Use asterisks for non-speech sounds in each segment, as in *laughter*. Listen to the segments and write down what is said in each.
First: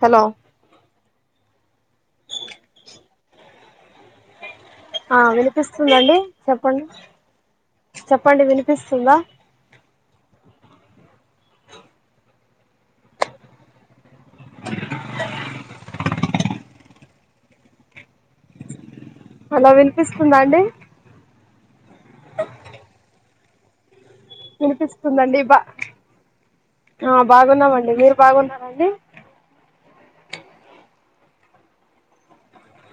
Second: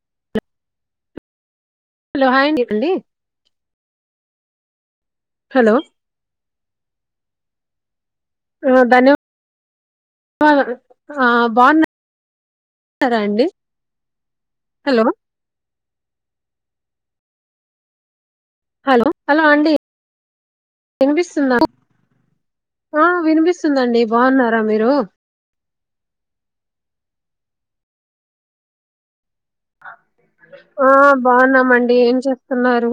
Hello hello hi అండి ఆ hello వినిపిస్తుందండి చెప్పండి చెప్పండి వినిపిస్తుంద బావున్నం ఆ బాగున్నా రా అండి హలో హలో హలో అండి వినిపిస్తుందా అండి వినిపిస్తుందా ఆ వినిపిస్తుందండి బాగున్నారా మీరు వినిపిస్తుందండి బా ఆ బాగున్నామండి మీర్ బాగున్నారండి ఆ బాగున్నామండి ఏం చేస్తున్నారు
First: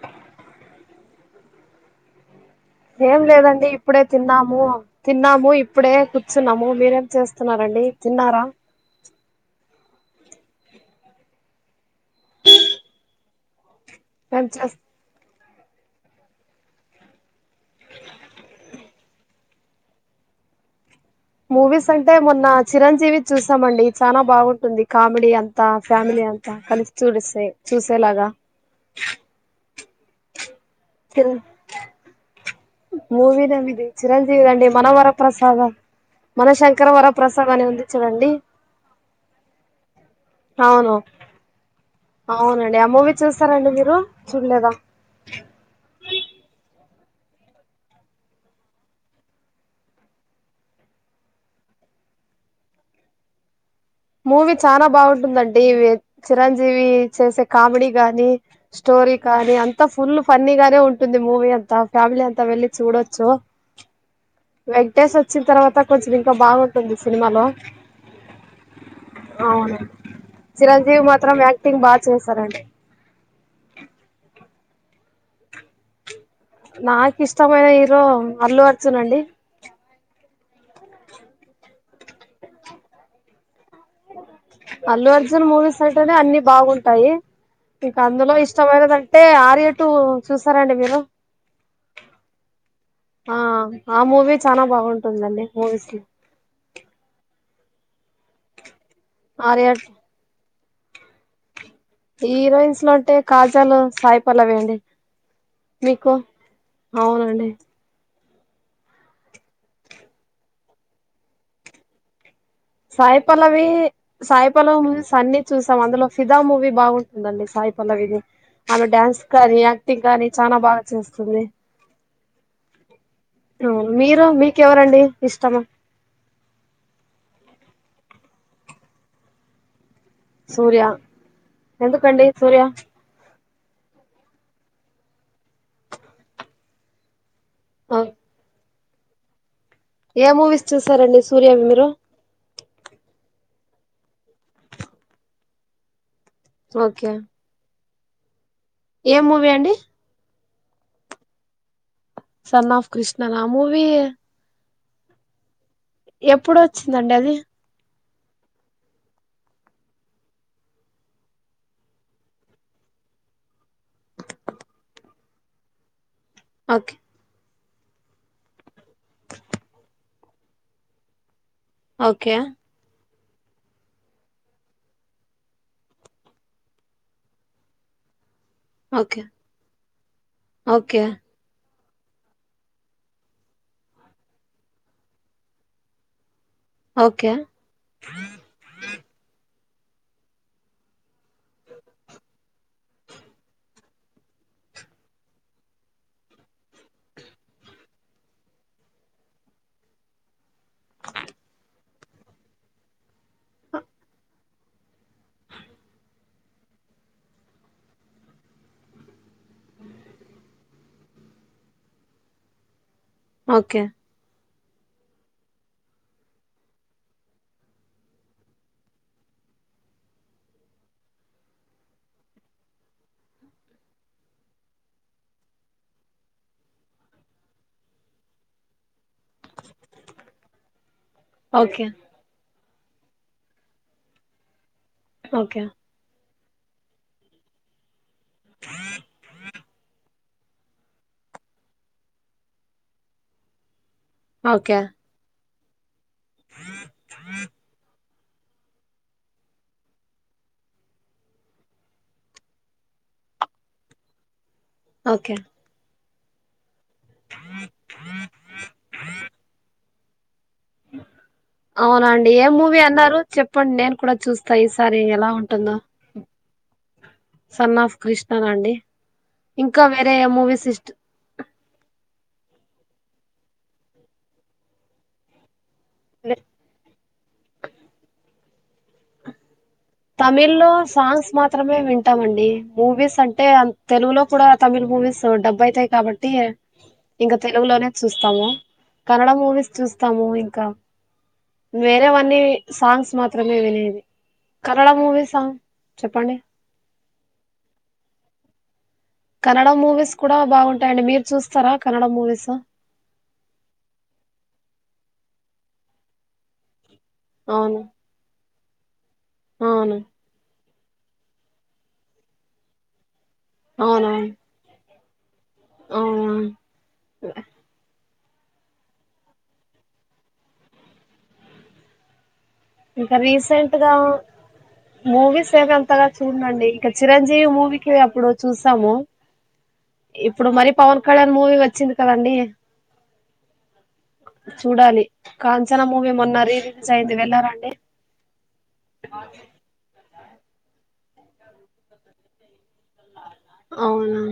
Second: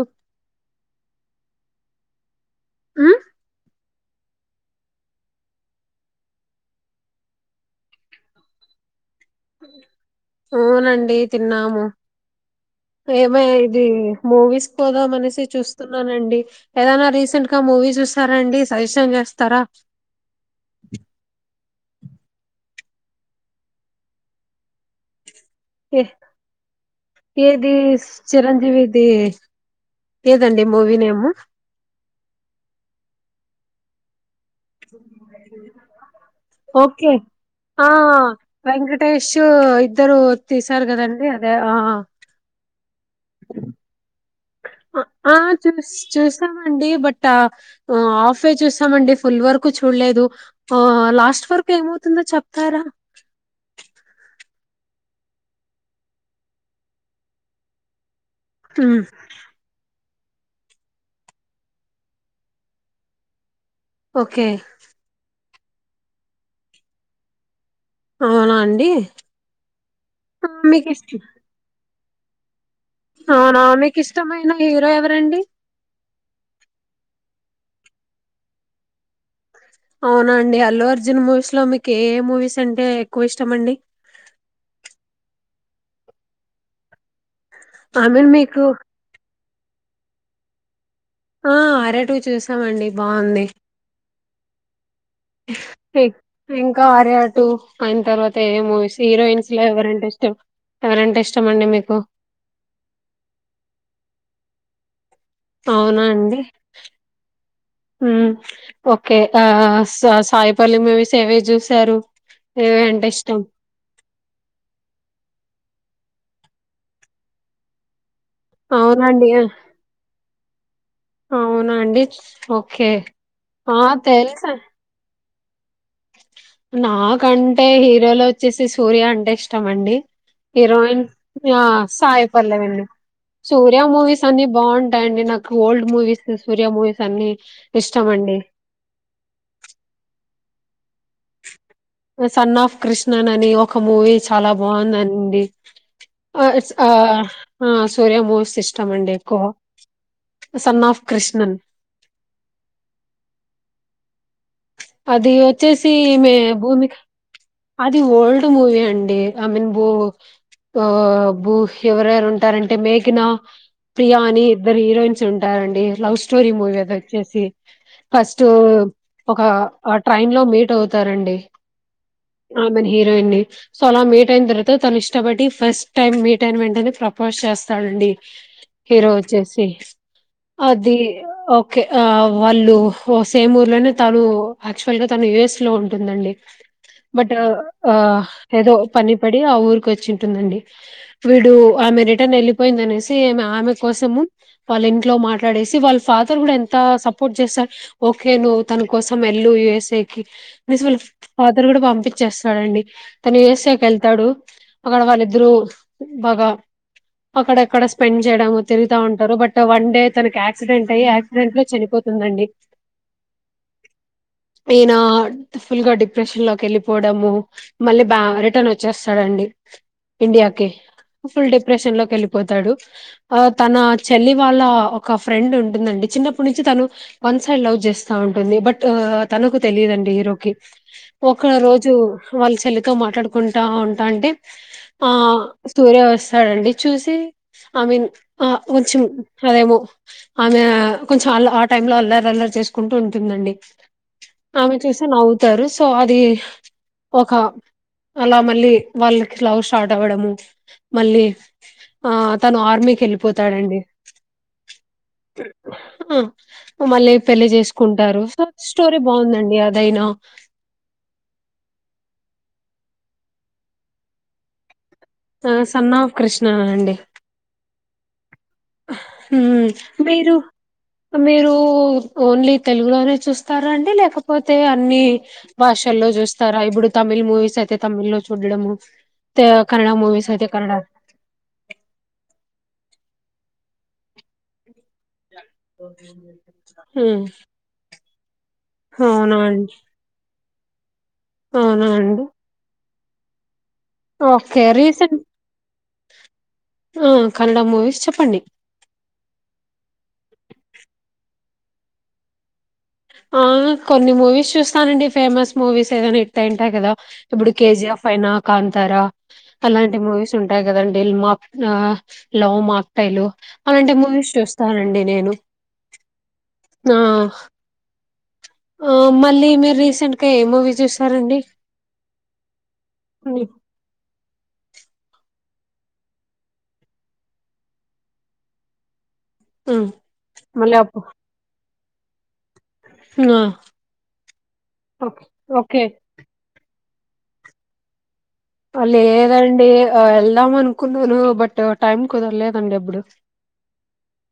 ఏం ఉమ్ లేదండి ఇప్పుడే తిన్నాము తిన్నాము ఇప్పుడే కూర్చున్నాము మీరేం చేస్తున్నారంండి తిన్నార అవునండి తిన్నాము ఏమే ఇది ఏం మూవీస్ చేస్ పోదామనేసి చూస్తున్నానండి. ఏదైనా రీసెంట్ గా మూవీస్ చసారండి, సజెషన్ చేస్తారా? మూవీస్ అంటే మొన్న చిరంజీవిది చూసామండి, చానా బాగుంటుంది కామెడీ అంత త ఏ ఫ్యామిలీ అంతా, కలిసి చూడిసి ఏది చూసేలాగా చిరంజీవిది ఏదండి మూవీ నేము మూవిదం ఇది, చిరంజీవిదండి మనవర ప్రసాద ఓకే, ఆ వెంకటేశు ఇద్దరు తిసారు గదం అదే అదే ఆ అవునం ఆ చుస్ చూస్తామం అండి బట హఫే చూసామండి, ఫుల్ వర్కు చూడలేదు. ఆ లాస్ట్ వర్ తే ఏమవుతుందో చెప్తారా? మూవీ చాలా బాగుంటుందండి, వే చిరంజీవి చేసే కామెడీ గాని హ్మ్. స్టోరి కానీ అంత ఫుల్ ఫన్నీగానే ఉంటుంది మూవీ అంతా, ఫ్యామిలీ అంతా వెళ్ళి చూడొచ్చు. ఓకే వెంకటేష్ వచ్చిన తర్వాత కొంచెం ఇంకా బాగుంటుంది సినిమాలో. అవునా అండి అవునండి మీకు చిరంజీవి ఇష్ట మాత్రం యాక్టింగ్ బా చేశారండి. న హీరో ఎవరండి? నాకు ఇష్టమైన హీరో అల్లు అర్జున్ అండి. అవునా అండి, అల్లు అర్జున్ మూవీస్ లో మీకు ఏ ఏ మూవీస్ అంటే ఎక్కువ ఇష్టం అండి? అల్లు అర్జున్ మూవీస్ అంటేనే అన్ని బాగుంటాయి. ఇంక ఐ మీన్ అందులో మీకు ఇష్టమైనదంటే, ఆర్యటు చూసారండి మీరు? ఆ ఆర్య టు చూసామండి ఆ బావుంది. ఆ మూవీ చానా బాగుంటుందండి మూవీస్ లో ఇక్ ఇంకా ఆర్య టు. ఆయిన తర్వాత ఏ మూవీస్, హీరోయిన్స్ లో ఆర్య ఎవరంటే ఇష్టం, ఎవరంటే ఇష్టం అండి మీకు? హీరోయిన్స్ లో అంటే కాజలు, సాయిపల్లవి అండి. అవునా మీకు అండి, అవునండి హ్మ్ ఓకే ఆ స సాయిపల్లివి మూవిస్ ఏవేవి చూసారు? ఏవి అంటే ఇష్టం సాయిపల్లవి, సాయిపల్లవ్ అన్నీ చూస్ తం అందులో ఫిదా మూవీ బాగుంటందండి సాయి పల్లవిది. ఆమె డ్యాన్స్ అవునండి ఆ, కానీ, యాక్టింగ్ కానీ చానా బాగా చేస్తుంది. అవునా అండి ఓకే ఆ అవును మీరు తెలుసా మీకెవరండి ఇష్టము. నాకంటే హీరోలో వచ్చేసి సూర్య అంటే ఇష్టం అండి. సూర్య హీరోయిన్ ఆ ఎందుకండి సూర్య సాయిపల్లెవండి. సూర్య మూవీస్ అన్ని బావుంటాయండి, నాకు ఓల్డ్ మూవీస్ సూర్యా మూవీస్ అన్ని ఆ ఇష్టమండి. ఏ మూవీస్ చూసారండి, సూర్యవి మీ సన్ ఆఫ్ కృష్ణన్ అని ఒక మూవీ చాలా బావుందండి. ఆ ఇట్స్ ఆ ఓకే ఆ సూర్య మూస్ ఇష్టం అండి ఏ ఎక్కువ. మూవీ అండి son of Krishnan. Son of Krishnan ఆ మూవీ అది వచ్చేసి ఈమె ఎప్పుడు భూమిక. వచ్చిందండి అది అది ఓల్డ్ మూవీ అండి, ఐ మీన్ బు ఆ భూ ఎవరెవరు ఉంటారంటే మేఘన ప్రియా అని, ఇద్దరు హీరోయిన్స్ ఉంటారండి. లవ్ స్టోరీ మూవీ ఓకే అదచ్చేసి. ఫస్ట్ ఒక ట్రైన్ లో మీట్ అవుతారండి. ఓకే అండి సో అలా మీట్ అయిన తరువాత తను ఇష్టపటడి, ఫస్ట్ టైమ్ మీట్ అయిన వెంటనే ప్రపోజ్ చేస్తాడండి. హీరో ఓకే వచ్చేసి, అది ఓకే ఓ కే ఆ వాళ్ళు ఓ సేమ్ ఊర్ లోనే తను యాక్చువల్ గా తను యుఎస్ లో ఉంటుందండి ఓకే బట్ ఆ ఏదో పనిపడి ఆ ఊరు కొచ్చింటుందండి వీడు ఆమె రిటర్న్ వెళ్ళిపోయింది అనేసి ఆమె కోసము వాళ్ళ ఇంట్లో మాట్లాడేసి వాళ్ళ ఫాదర్ కూడా ఎంత సపోర్ట్ చేస్తారు ఓకే నువ్వు తన కోసం ఎల్లు యుఎస్ సేకి మస్ మళ్ళ ఫాదర్ గుడా బ ప్పించేస్తాడండి తను యుఎస్ కి వెళ్తాడు అక్కడ వాళ్ళిద్దరు బాగా అక్కడక్కడ స్పెండ్ చేయడం తిరుతా ఉంటారు బట్ వన్ డే తన యాక్సిడెంట్ అయ్యి యాక్సిడెంట్ లో చనిపోతు ఉంది అండి ఓకే ఈయన ఫుల్ గా డిప్రెషన్ లోకి వెళ్ళి పోవడము మళ్ళీ బా రిటర్న్ వచ్చేస్తాడండి ఇండియాకి ఫుల్ డిప్రెషన్ లోకి వెళ్ళిపోతాడు ఆ తన చెల్లి వాళ్ళ ఒక ఫ్రెండ్ ఉంటుందండి చిన్నప్పటి నుంచి తను వన్ సైడ్ లవ్ చేస్తా ఉంటుంది బట్ తనకు తెలియదండి హీరోకి ఒ రోజు ఓకే వాళ్ళ చెల్లితో మాట్లాడుకుంటా ఉంటా అంటే ఆ ఓకే *unintelligible* చడండి చూసి ఐ మీన్ ఆ కొంచెం అదేమో ఆమె కొంచెం అల్ ఆ టైమ్ లో అల్లరి అల్లరి చేసుకుంటూ ఉంటుందండి ఆమె ఓకే చూసి నవ్వుతారు సో అది ఒక అలా మళ్ళీ వాళ్ళకి లవ్ స్టార్ట్ అవ్వడము మళ్ళీ ఆ తను ఆర్మీకి వెళ్ళిపోతాడండి ఓకే మళ్ళీ పెళ్లి చేసుకుంటారు సో స్టోరీ బాగుందండి అదైనా అవునండి ఏ మూవీ అన్నారు చెప్పండి నేను కూడా చూస్తా ఇ సరే ఎలా ఆ ఉంటుందో సన్ ఆఫ్ కృష్ణ అండి సునఫ్ వేరే ఏ మీరు మూవీస్ ఇష్ట మీరు ఓన్లీ తెలుగులోనే చూస్తారండి లేకపోతే అన్ని భాషల్లో లే- చూస్తారా ఇప్పుడు తమిళ్ మూవీస్ అయితే తమిళ్ లో చూడడం తమిళ లో సాంగ్స్ మాత్రమే వింటామండి మూవీస్ అంటే తెలుగులో కూడా తమిళ్ మూవీస్ సో డబ్బు అయితాయి కాబట్టి ఉమ్ ఇంకా తెలుగులోనే చూస్తాము కన్నడ అవునా మూవీస్ అండి చూస్తాము ఇంకా అవునా వేరే అండి మన్నీ సాంగ్స్ మాత్రమే విని ఓకే రీసెంట్ చెప్పండి కన్నడ మూవీస్ చెప్పండి కన్నడ మూవీస్ కూడా బాగుంటాయండి మీరు చూస్తారా కన్నడ మూవీస్ ఆ కొన్ని మూవీస్ చూస్తానండి ఫేమస్ మూవీస్ ఏదనా హిట్ అయింటాయి కదా ఇప్పుడు అవును కేజీ ఎఫ్ అయినా కాంతార అవును అలాంటి మూవీస్ ఉంటాయి కదండి లవ్ మాక్ టైలు అలాంటే అవునవును మూవీస్ చూస్తానండి నేను అవునవును ఆ ఆ మళ్ళీ మీరు రీసెంట్ గా ఏ మూవీ చూస్తారండి ఇంకా రీసెంట్గా మూవీస్ ఎం అంతగా చూడనుఅండి ఇంకా చిరంజీవి మూవీకి అప్పుడు చూసాము ఉమ్ ఇప్పుడు మర మళ్ళీ పవన్ అప్పు కళ్యాణ్ మూవీ వచ్చింది కదండడి ఆ చూడాలి ఓకే ఓకే కాంచనా మూవీ మొన్న రిరి రిలీజ్ అయేది వెళ్లార అండి లేదండి ఎల్దాము అనుకున్నాను బట్ టైమ్ కుదర్లేదు అవునా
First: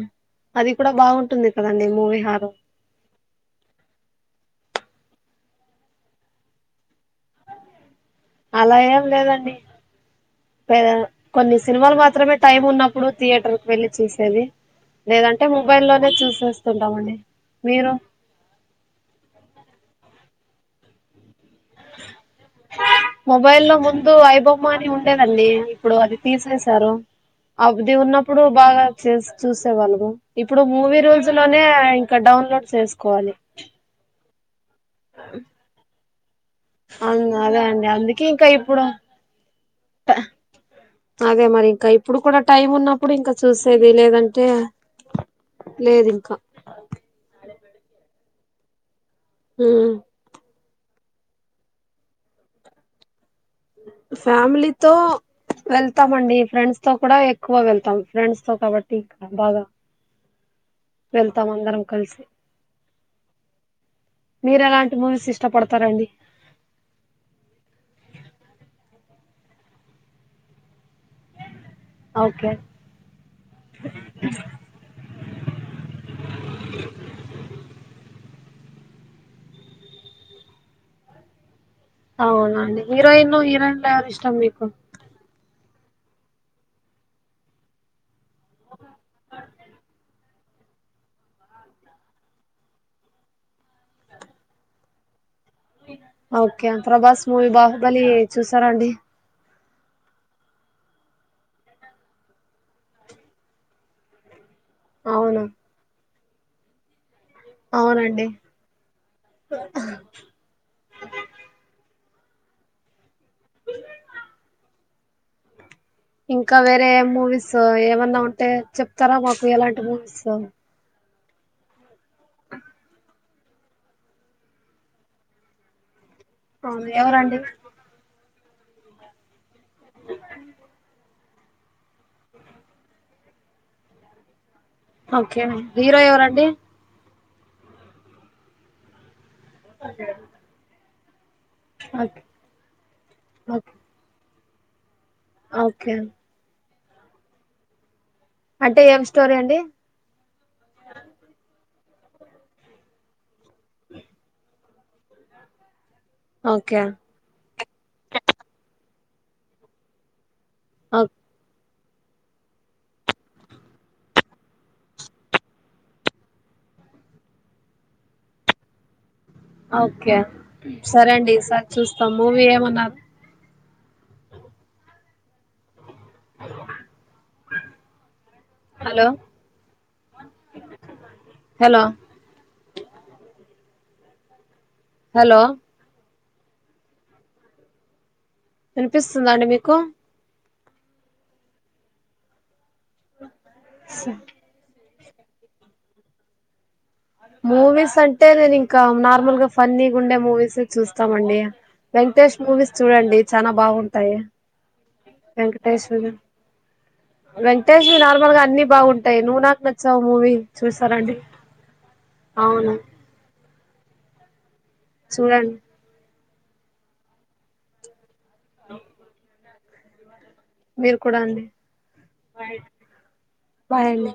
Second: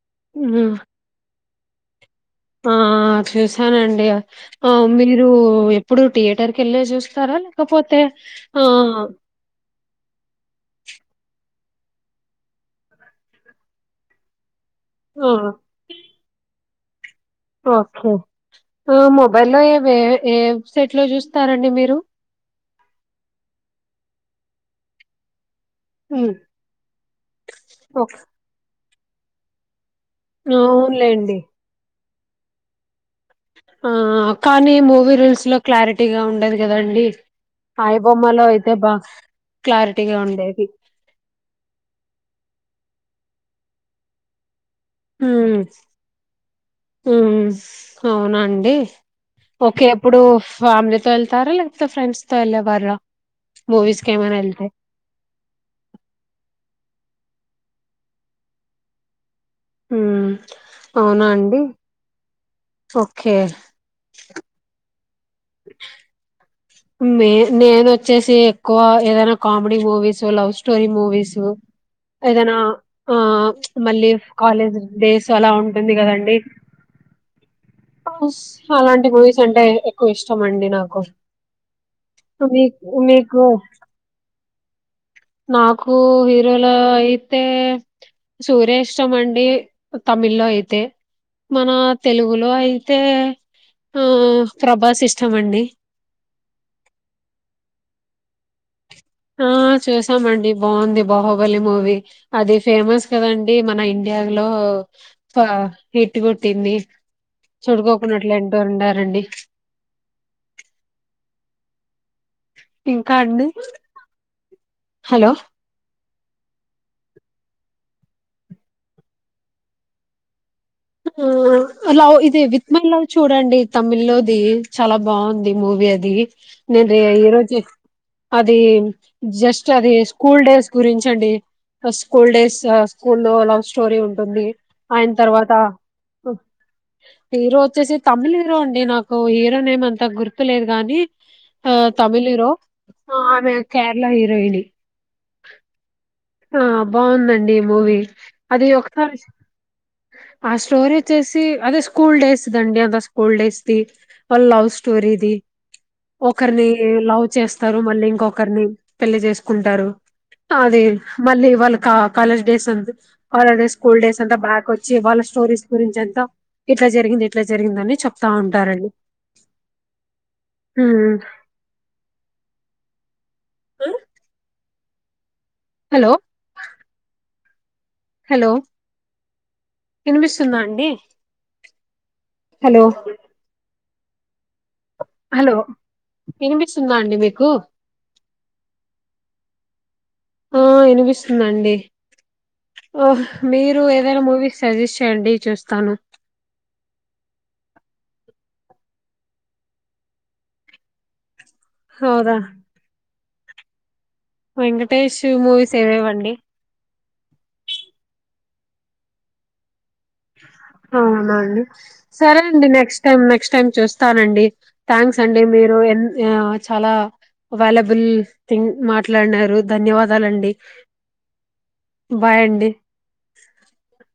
అది ఉమ్ కూడా బాగుంటుంది కదండి మూవీ హారం ఆ చూసానండి ఆ మీరు ఎప్పుడు థియేటర్ కి వెళ్ళి చూస్తారా లేకపోతే ఆ అలా ఏం లేదండి పద కొన్ని సినిమాలు మాత్రమే టైమ్ ఉన్నప్పుడు థియేటర్ కీ వెళ్లి చూసేది ఆ లేదంటే మొబైల్ లోనే చూసేస్తుంటాం అండి ఓకే మోబయిల్ లో ఏస్ చూస్త స్తారంండి మీరు ము అయిబొమ్మ అని ఉండేదండి ఇప్పుడు అది ఉమ్ తీససారు అది ఓకే ఉన్నప్పుడు బాగా చూసేవాళ్ళు ఆ, ఇప్పుడు మూవీ రూల్స్ అవునులేండి లోనే ఇంకా డౌన్లోడ్ చేస్త ఆ కానీ మూవీ రీల్స్ లో క్లారిటీ గా ఉండదు కదండి అవును, అదే అండి అందుకే ఆయబొమ్మలో ఇంకా అయితే ఇప్పుడు బాగా క్లారిటీగా ఉండేది అదే మరి ఇంకా ఇప్పుడు కూడా టైం ఉన్నప్పుడు ఇంకా చూసేది లేదంటే హ లేదు ఇంకా అవునండి ఓకే ఉమ్. ఎప్పుడు ఫ్యామిలీతో వెళ్తారా లేకపోతే ఫ్రెండ్స్ తో వెళ్ళేవారు ఫ్యామిలీతో వెళ్తామండి ఫ్రెండ్స్ తో కూడా ఎక్కువ వెళ్తాం ఫ్రెండ్స్ తో కాబట్టి బాగా హ్మ్ అవునా వెళ్తాం అండి అందరం కలిసి ఓకే మీరు ఎలాంటి మూవీస్ ఇష్టపడతారండి మే నేన వచ్చేసి ఎక్కువ ఏదైనా comedy movies love story movies okay ఏదైనా ఆ మళ్ళీ కాలేజ్ డేస్ అలా ఉంటుంది కదండి అలాంటి మూవీస్ అంటే ఎక్కువ ఇష్టం అండి నాకు అవునుండి మీకు హీరోయిన్ మీకు హీరోయిన్ల ఎవరు ఇష్టం మీకు నాకు హీరోల అయితే సూర్యష్టం వండి తమిళ లో అతే మన తెలుగులో అయితే ఆ ప్రభాసి ఓకే ప్రభాస్ మూవీ బాహుబలి చూసారాండి ఆ చూసామండి బాగుంది బాహుబలి మూవీ అది ఫేమస్ కదండి మన ఇండియా లో అవును ఇట్టు కొట్టింది అవునండి చూడుకోకున్నట్లు ఎంటో ఉండారండి ఇంకాడి హలో ఇంకా వేరే మూవీస్ ఏమన్నా ఉంటే చెప్తారా మాకు ఎలాంటి మూవీస్ హ లవ్ ఇదే విత్ మై లవ్ చూడండి తమిళ లోది చాలా బాగుంది మూవీ అది అవును నేను ఎవరండి ఈరోజు అది జస్ట్ అది స్కూల్ డేస్ గురించ అండి స్కూల్ డేస్ స్కూల్లో లో లవ్ స్టోరీ ఉంటుంది ఆయన ఓకే తర్వాత హీరో ఎవరండి హీరో వచ్చేసి తమిళ హీరో అండి నాకు హీరో నేమ్ అంత గుర్తు లేదు గాని ఆ ఓకే తమిళ హీరో ఆ ఆమె ఓకే కేరళ హీరోయిని ఓకే ఆ బాగుందండి మూవీ అది అంటే ఏం ఒకస స్టోరీ అండి ఆ స్టోరీ వచ్చేసి అదే స్కూల్ డేస్ దండి అ స్కూల్ డేస్ ద లవ్ స్టోరీది ఒకరిని ఓకే లవ్ చేస్తారు మళ్ళీ ఇంకొకరిని పెళ్లి చేసుకుంటారు ఓ మల్ళీ వల్కి కాలేజ్ డేస్ అంత కాలేజ్ డేస్ స్కూల్ డేస్ అంతా బ్యాక్ వచ్చి వాళ్ళ స్టోరీస్ గురించి అంతా ఎట్లా జరిగింది ఎట్లా జరిగింద అని చెప్తా ఉంటారండి ఓకే సరే హ్మ్. అండి ఈ సారి చూస్తాం మూవీ ఏమన్నారు ఆ హలో హలో హలో వినిపిస్తుందా అండి. హలో హలో హలో ఇనిపిస్తుందా అండి మీకు. వినిపిస్తుందా అండి మీకు? ఆ ఇనిపిస్తుందండి. ఆ మీరు ఏదైనా మూవీ సజెస్ట్ చేయండి చూస్తాను. మూవీస్ అంటే నేను ఇంకా నార్మల్ గా ఫన్నీగా ఉండే మూవీసే చూస్తామండి. వెంకటేష్ హౌదా మూవీస్ చూడండి చానా బావుం ా వెంకటేష్ మూవీస్ వెంకటేశ్వర ఏవేవండి వెంకటేశ నాలు ఎక్కువ గా అన్నిీ బాగుంటాయి నువ్వు నాకు నచ్చావు మూవీ చూస్తారండి అవునా అండి సరే అండి నెక్స్ట్ టైం నెక్స్ట్ టైమ్ చూస్తానండి. థ్యాంక్స్ అండి చూడండి మీరు ఎంత ఆ చాలా వాల్యబుల్ థింగ్ మాట్లాడినారు ధన్యవాద వాదాలు అండి. మీరు కూడా అండి బై అండి. బాయ్ అండి